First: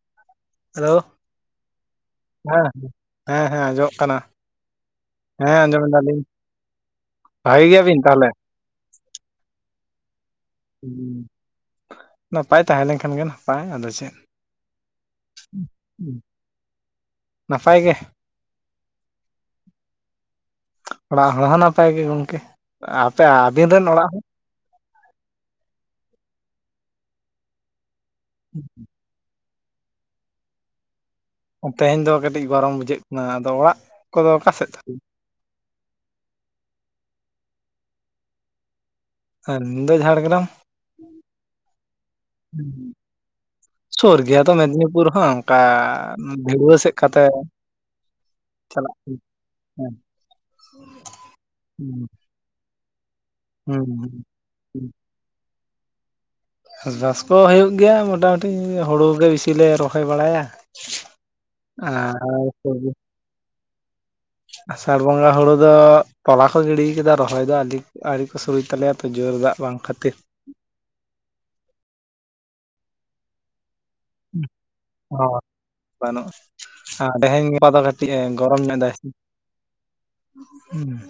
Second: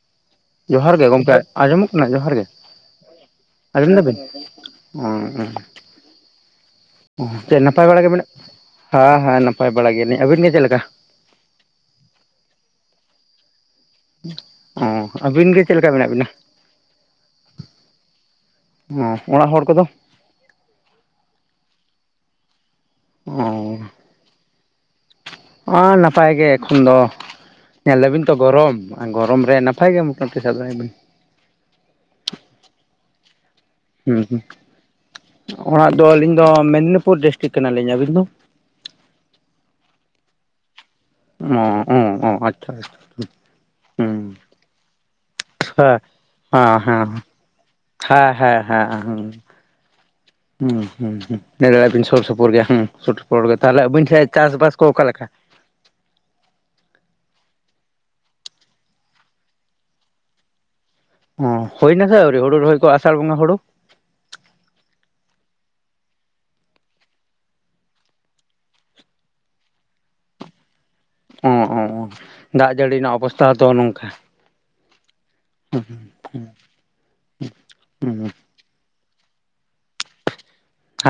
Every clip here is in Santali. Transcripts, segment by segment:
[inaudible] ᱡᱚᱦᱟᱨ ᱦᱮᱞᱳ ᱜᱮ ᱜᱚᱢᱠᱮ ᱟᱸᱡᱚᱢᱚᱜ ᱠᱟᱱᱟ ᱡᱚᱦᱟᱨ ᱜᱮ ᱦᱮᱸ ᱦᱮᱸ ᱦᱮᱸ ᱟᱸᱡᱚᱢᱚᱜ ᱟᱸᱡᱚᱢ ᱠᱟᱱᱟ ᱫᱟᱵᱤᱱ? ᱦᱮᱸ ᱟᱸᱡᱚᱢ ᱮ ᱫᱟᱞᱤᱧ ᱪᱮᱫ ᱵᱷᱟᱜᱤ ᱱᱟᱯᱟᱭ ᱜᱮᱭᱟᱵᱤᱱ ᱵᱟᱲᱟ ᱜᱮ ᱛᱟᱦᱚᱞᱮ? ᱢᱮᱱᱟᱜ ᱦᱮᱸ ᱦᱮᱸ ᱱᱟᱯᱟᱭ ᱵᱟᱲᱟ ᱜᱮᱭᱟᱞᱤᱧ ᱟᱹᱵᱤᱱ ᱜᱮ ᱪᱮᱫ ᱞᱮᱠᱟ ᱱᱟᱯᱟᱭ ᱛᱟᱦᱮᱸ ᱞᱮᱱᱠᱷᱟᱱ ᱜᱮ ᱱᱟᱯᱟᱭ ᱟᱫᱚ ᱪᱮᱫ ᱚ ᱟᱹᱵᱤᱱ ᱜᱮ ᱪᱮᱫ ᱞᱮᱠᱟ ᱢᱮᱱᱟᱜ ᱵᱤᱱᱟ ᱱᱟᱯᱟᱭ ᱜᱮ ᱦᱚ ᱚᱲᱟᱜ ᱦᱚᱲ ᱠᱚᱫᱚ ᱚᱲᱟᱜ ᱦᱚᱲ ᱦᱚᱸ ᱱᱟᱯᱟᱭ ᱜᱮ ᱜᱚᱝᱠᱮ ᱟᱯᱮ ᱟᱵᱤᱱ ᱨᱮᱱ ᱚᱲᱟᱜ ᱦᱚᱲ ᱟ ᱱᱟᱯᱟᱭ ᱜᱮ ᱮᱠᱷᱚᱱ ᱫᱚ ᱧᱮᱞ ᱫᱟᱵᱤᱱ ᱛᱚ ᱜᱚᱨᱚᱢ ᱟ ᱜᱚᱨᱚᱢ ᱨᱮ ᱱᱟᱯᱟᱭ ᱜᱮ ᱢᱚᱴᱟᱢᱩᱴᱤ ᱥᱟᱵ ᱫᱟᱲᱮᱭᱟᱜ ᱟ ᱵᱤᱱ ᱛᱮᱦᱮᱧ ᱫᱚ ᱠᱟᱹᱴᱤᱡ ᱜᱚᱨᱚᱢ ᱵᱩᱡᱷᱟᱹᱜ ᱠᱟᱱᱟ ᱟᱫᱚ ᱚᱣᱟᱜ ᱦᱚ ᱚᱲᱟᱜ ᱫᱚ ᱟᱹᱞᱤᱧ ᱫᱚ ᱢᱮᱫᱽᱱᱤᱯᱩᱨ ᱰᱤᱥᱴᱤᱠ ᱠᱟᱱᱟᱞᱤᱧ ᱟᱹᱵᱤᱱ ᱫᱚ? ᱟ. ᱞᱤᱧ ᱫᱚ ᱡᱷᱟᱲᱜᱨᱟᱢ ᱚ ᱚ ᱚ ᱟᱪᱪᱷᱟ ᱟᱪᱪᱷᱟ ᱦᱩᱸ ᱥᱩᱨ ᱜᱮᱭᱟ ᱛᱚ ᱢᱮᱫᱽᱱᱤᱯᱩᱨ ᱦᱚᱸ ᱚᱱᱠᱟ ᱦᱮᱸ ᱫᱷᱤᱲᱣᱟᱹ ᱥᱮᱫ ᱦᱮᱸ ᱠᱟᱛᱮ ᱦᱮᱸ ᱦᱮᱸ ᱦᱮᱸ ᱪᱟᱞᱟᱜ ᱦᱚ ᱦᱮᱸ ᱦᱩᱸ ᱦᱩᱸ ᱦᱩᱸ ᱞᱟᱹᱭ ᱫᱟᱲᱮᱭᱟᱜ ᱵᱤᱱ ᱦᱩᱸ ᱥᱩᱨ ᱥᱩᱯᱩᱨ ᱜᱮᱭᱟ ᱦᱮᱸ ᱥᱩᱨ ᱥᱩᱯᱩᱨ ᱜᱮ ᱛᱟᱦᱚᱞᱮ ᱟᱵᱤᱱ ᱦᱩᱸ ᱥᱮᱫ ᱪᱟᱥᱵᱟᱥ ᱠᱚ ᱚᱠᱟᱞᱮᱠᱟ ᱪᱟᱥᱵᱟᱥ ᱠᱚ ᱦᱩᱭᱩᱜ ᱜᱮᱭᱟ ᱢᱳᱚᱴᱟᱢᱩᱴᱤ ᱦᱳᱲᱳ ᱜᱮ ᱵᱮᱥᱤ ᱞᱮ ᱨᱚᱦᱚᱭ ᱵᱟᱲᱟᱭᱟ ᱚ ᱦᱩᱭᱱᱟ ᱟᱨ ᱥᱮ ᱟᱣᱨᱤ ᱦᱩᱲᱩ ᱨᱚᱦᱚᱭ ᱥᱚᱵᱽᱡᱤ ᱠᱚ ᱟᱥᱟᱲ ᱵᱚᱸᱜᱟ ᱦᱳᱲᱳ ᱟᱥᱟᱲ ᱵᱚᱸᱜᱟ ᱦᱳᱲᱳ ᱫᱚ ᱛᱚᱞᱟ ᱠᱚ ᱜᱤᱰᱤ ᱠᱟᱫᱟ ᱨᱚᱦᱚᱭ ᱫᱚ ᱟᱹᱣᱨᱤ ᱟᱣᱨᱤ ᱠᱚ ᱥᱩᱨᱩᱭ ᱛᱟᱞᱮᱭᱟ ᱛᱚ ᱡᱳᱨ ᱫᱟᱜ ᱵᱟᱝ ᱠᱷᱟᱹᱛᱤᱨ ᱚ ᱫᱟᱜ ᱡᱟᱹᱲᱤ ᱨᱮᱱᱟᱜ ᱚᱵᱚᱥᱛᱟᱷᱟ ᱦᱚ ᱛᱚ ᱱᱚᱝᱠᱟ ᱚ ᱵᱟᱹᱱᱩᱜᱼᱟ ᱟᱨ ᱛᱮᱦᱮᱧ ᱜᱟᱯᱟ ᱫᱚ ᱠᱟᱹᱴᱤᱡ ᱮ ᱦᱩᱸ ᱜᱚᱨᱚᱢ ᱧᱚᱜ ᱫᱟᱭ ᱥᱮ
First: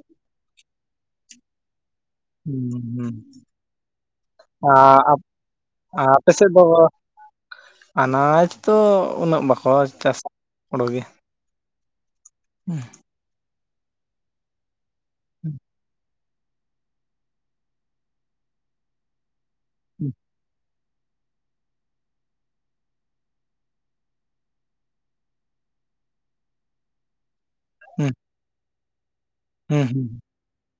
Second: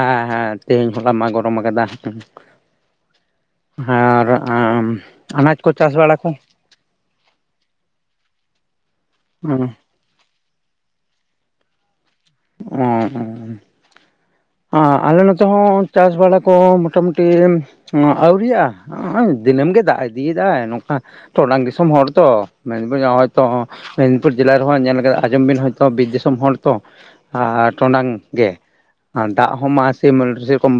ᱦᱮᱸ ᱦᱮᱸ ᱛᱮᱦᱮᱧ ᱦᱚᱞᱟ ᱢᱟ ᱜᱚᱨᱚᱢ ᱟᱠᱟᱫᱟ᱾ ᱦᱩᱸ ᱦᱩᱸ ᱟᱨ ᱚ ᱟᱯ, ᱟᱱᱟᱡ ᱠᱚ ᱪᱟᱥ ᱵᱟᱲᱟ ᱟᱯᱮ ᱠᱚ ᱥᱮᱫ ᱫᱚ ᱟᱱᱟᱡᱽ ᱫᱚ ᱩᱱᱟᱹᱜ ᱚ ᱵᱟᱠᱚ ᱪᱟᱥᱟ᱾ ᱚᱰᱚ [unintelligible] ᱜᱮ ᱚ ᱟᱞᱮ ᱱᱚᱛᱮ ᱦᱚᱸ ᱪᱟᱥ ᱵᱟᱲᱟ ᱠᱚ ᱢᱳᱴᱟ-ᱢᱩᱴᱤ ᱟᱹᱣᱨᱤᱭᱟᱜ-ᱟ ᱫᱤᱱᱟᱹᱢ ᱜᱮ ᱫᱟᱜ ᱤᱫᱤᱭ ᱫᱟᱭ ᱱᱚᱝᱠᱟ ᱴᱚᱰᱟᱝ ᱫᱤᱥᱚᱢ ᱦᱚᱲ ᱛᱚ ᱢᱮᱱ ᱵᱟᱹᱧ ᱦᱚᱜᱚᱭ ᱛᱚ ᱢᱮᱫᱽᱱᱤᱯᱩᱨ ᱡᱮᱞᱟ ᱨᱮᱦᱚᱸ ᱧᱮᱞ ᱠᱟ ᱟᱸᱡᱚᱢ ᱵᱤᱱ ᱦᱚᱭᱛᱳ ᱵᱤᱨ ᱫᱤᱥᱚᱢ ᱦᱚᱲ ᱛᱚ ᱟᱨ ᱴᱚᱰᱟᱝ ᱦᱩᱸ ᱜᱮ ᱫᱟᱜ ᱦᱚᱸ ᱢᱟ ᱦᱩᱸ ᱥᱮ ᱦᱩᱸ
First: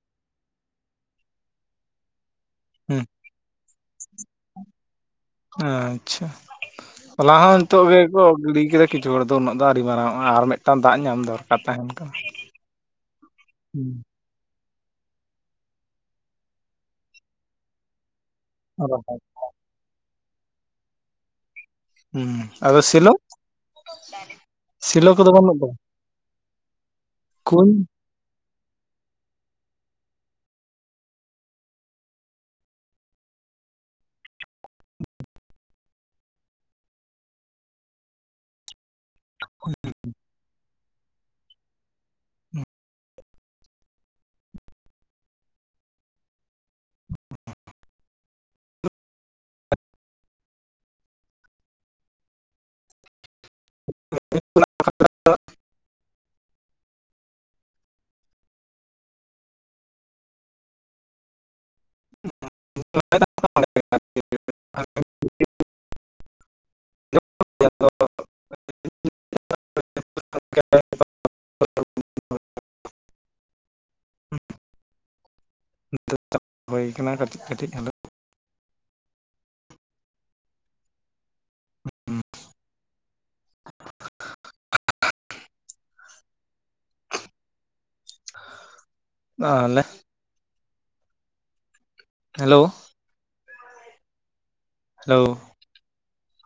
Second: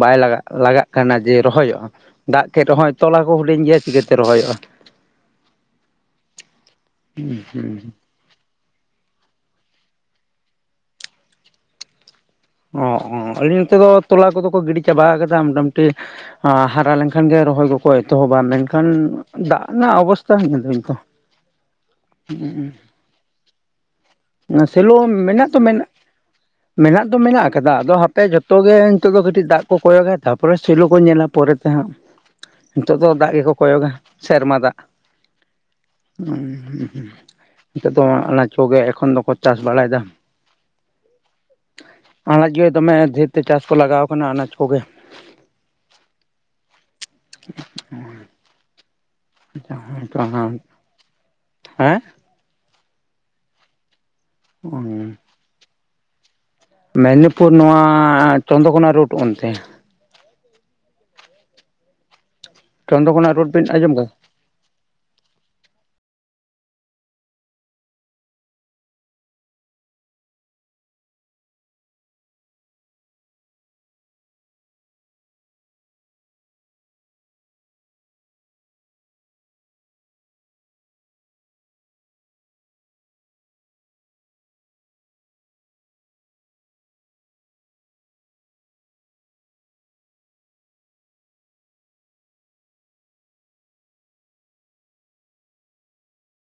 ᱵᱟᱭ ᱞᱟᱜᱟᱜ ᱞᱟᱜᱟᱜ ᱠᱟᱱᱟ ᱡᱮ ᱨᱚᱦᱚᱭᱚᱜᱼᱟ ᱫᱟᱜ ᱠᱮᱫ ᱨᱮᱦᱚᱸᱭ ᱦᱩᱸ ᱛᱚᱞᱟ ᱠᱚ ᱦᱩᱰᱤᱧ ᱜᱮᱭᱟ ᱪᱤᱠᱟᱹᱛᱮ ᱨᱚᱦᱚᱭᱚᱜᱼᱟ ᱟᱪᱪᱷᱟ ᱦᱚᱞᱟ ᱦᱚᱸ ᱱᱤᱛᱚᱜ ᱜᱮ ᱜᱚᱜ ᱜᱤᱲᱤ ᱠᱮᱫᱟ ᱠᱤᱪᱷᱩ ᱦᱚᱲ ᱫᱚ ᱩᱱᱟᱹᱜ ᱫᱚ ᱟᱹᱣᱨᱤ ᱢᱟᱨᱟᱝᱚᱜᱼᱟ ᱟᱨ ᱢᱤᱫᱴᱟᱝ ᱫᱟᱜ ᱧᱟᱢ ᱫᱚᱨᱠᱟᱨ ᱛᱟᱦᱮᱱ ᱠᱟᱱᱟ ᱚ ᱟᱹᱞᱤᱧ ᱱᱚᱛᱮ ᱫᱚ ᱛᱚᱞᱟ ᱠᱚᱫᱚ ᱠᱚ ᱜᱤᱰᱤ ᱪᱟᱵᱟ ᱠᱟᱫᱟ ᱢᱚᱴᱟᱢᱩᱴᱤ ᱦᱟᱨᱟ ᱞᱮᱱᱠᱷᱟᱱ ᱜᱮ ᱨᱚᱦᱚᱭ ᱠᱚᱠᱚ ᱮᱛᱚᱦᱚᱵᱟ ᱢᱮᱱᱠᱷᱟᱱ ᱫᱟᱜ ᱚᱱᱟ ᱚᱵᱚᱥᱛᱟ ᱦᱚ ᱧᱮᱞ ᱫᱟᱹᱵᱤᱱ ᱛᱚ ᱦᱩᱸ ᱟᱫᱚ ᱥᱤᱞᱳ ᱥᱮᱞᱳ ᱢᱮᱱᱟᱜ ᱫᱚ ᱢᱮᱱᱟᱜ, ᱢᱮᱱᱟᱜ ᱫᱚ ᱢᱮᱱᱟᱜ ᱠᱩᱧ ᱟᱠᱟᱫᱟ ᱟᱫᱚ ᱦᱟᱯᱮ ᱮ ᱡᱚᱛᱚ ᱜᱮ ᱱᱤᱛᱚᱜ ᱫᱚ ᱠᱟᱹᱴᱤᱡ ᱫᱟᱜ ᱠᱚ ᱠᱚᱭᱚᱜᱟ ᱛᱟᱯᱚᱨᱮ ᱥᱮᱞᱳ ᱠᱚ ᱧᱮᱞᱟ ᱯᱚᱨᱮ ᱛᱮ ᱦᱟᱸᱜ᱾ ᱱᱤᱛᱚᱜ ᱫᱚ ᱫᱟᱜ ᱜᱮᱠᱚ ᱠᱚᱭᱚᱜᱟ ᱥᱮᱨᱢᱟ ᱫᱟᱜ᱾ ᱦᱩᱸ ᱱᱤᱛᱚᱜ ᱫᱚ ᱚᱱᱟᱪ ᱠᱚᱜᱮ ᱮᱠᱷᱚᱱ ᱫᱚᱠᱚ ᱪᱟᱥ ᱵᱟᱲᱟᱭ ᱫᱟ᱾ ᱟᱱᱟᱡ ᱜᱮ ᱫᱚᱢᱮ ᱫᱷᱮᱹᱨ ᱛᱮ ᱪᱟᱥ ᱠᱚ ᱞᱟᱜᱟᱣ ᱠᱟᱱᱟ ᱟᱱᱟᱡᱽ ᱠᱚᱜᱮ᱾ [inaudible] ᱦᱮᱸ [inaudible] ᱢᱮᱫᱽᱱᱤᱯᱩᱨ ᱱᱚᱣᱟ ᱪᱚᱱᱫᱚᱠᱚᱱᱟ ᱨᱳᱴ ᱚᱱᱛᱮ᱾ ᱪᱚᱱ ᱫᱚ ᱠᱚᱱᱟ ᱨᱳᱰ ᱵᱮᱱ ᱟᱸᱡᱚᱢ ᱠᱟᱫᱟ? [inaudible] [inaudible] [inaudible] [inaudible] [inaudible] [inaudible] [inaudible] ᱦᱩᱭ ᱠᱟᱱᱟ ᱠᱟᱹᱴᱤᱡ ᱠᱟᱹᱴᱤᱡ᱾ [inaudible] ᱦᱩᱸ ᱛᱟᱦᱚᱞᱮ ᱦᱮᱞᱳ ᱦᱮᱞᱳ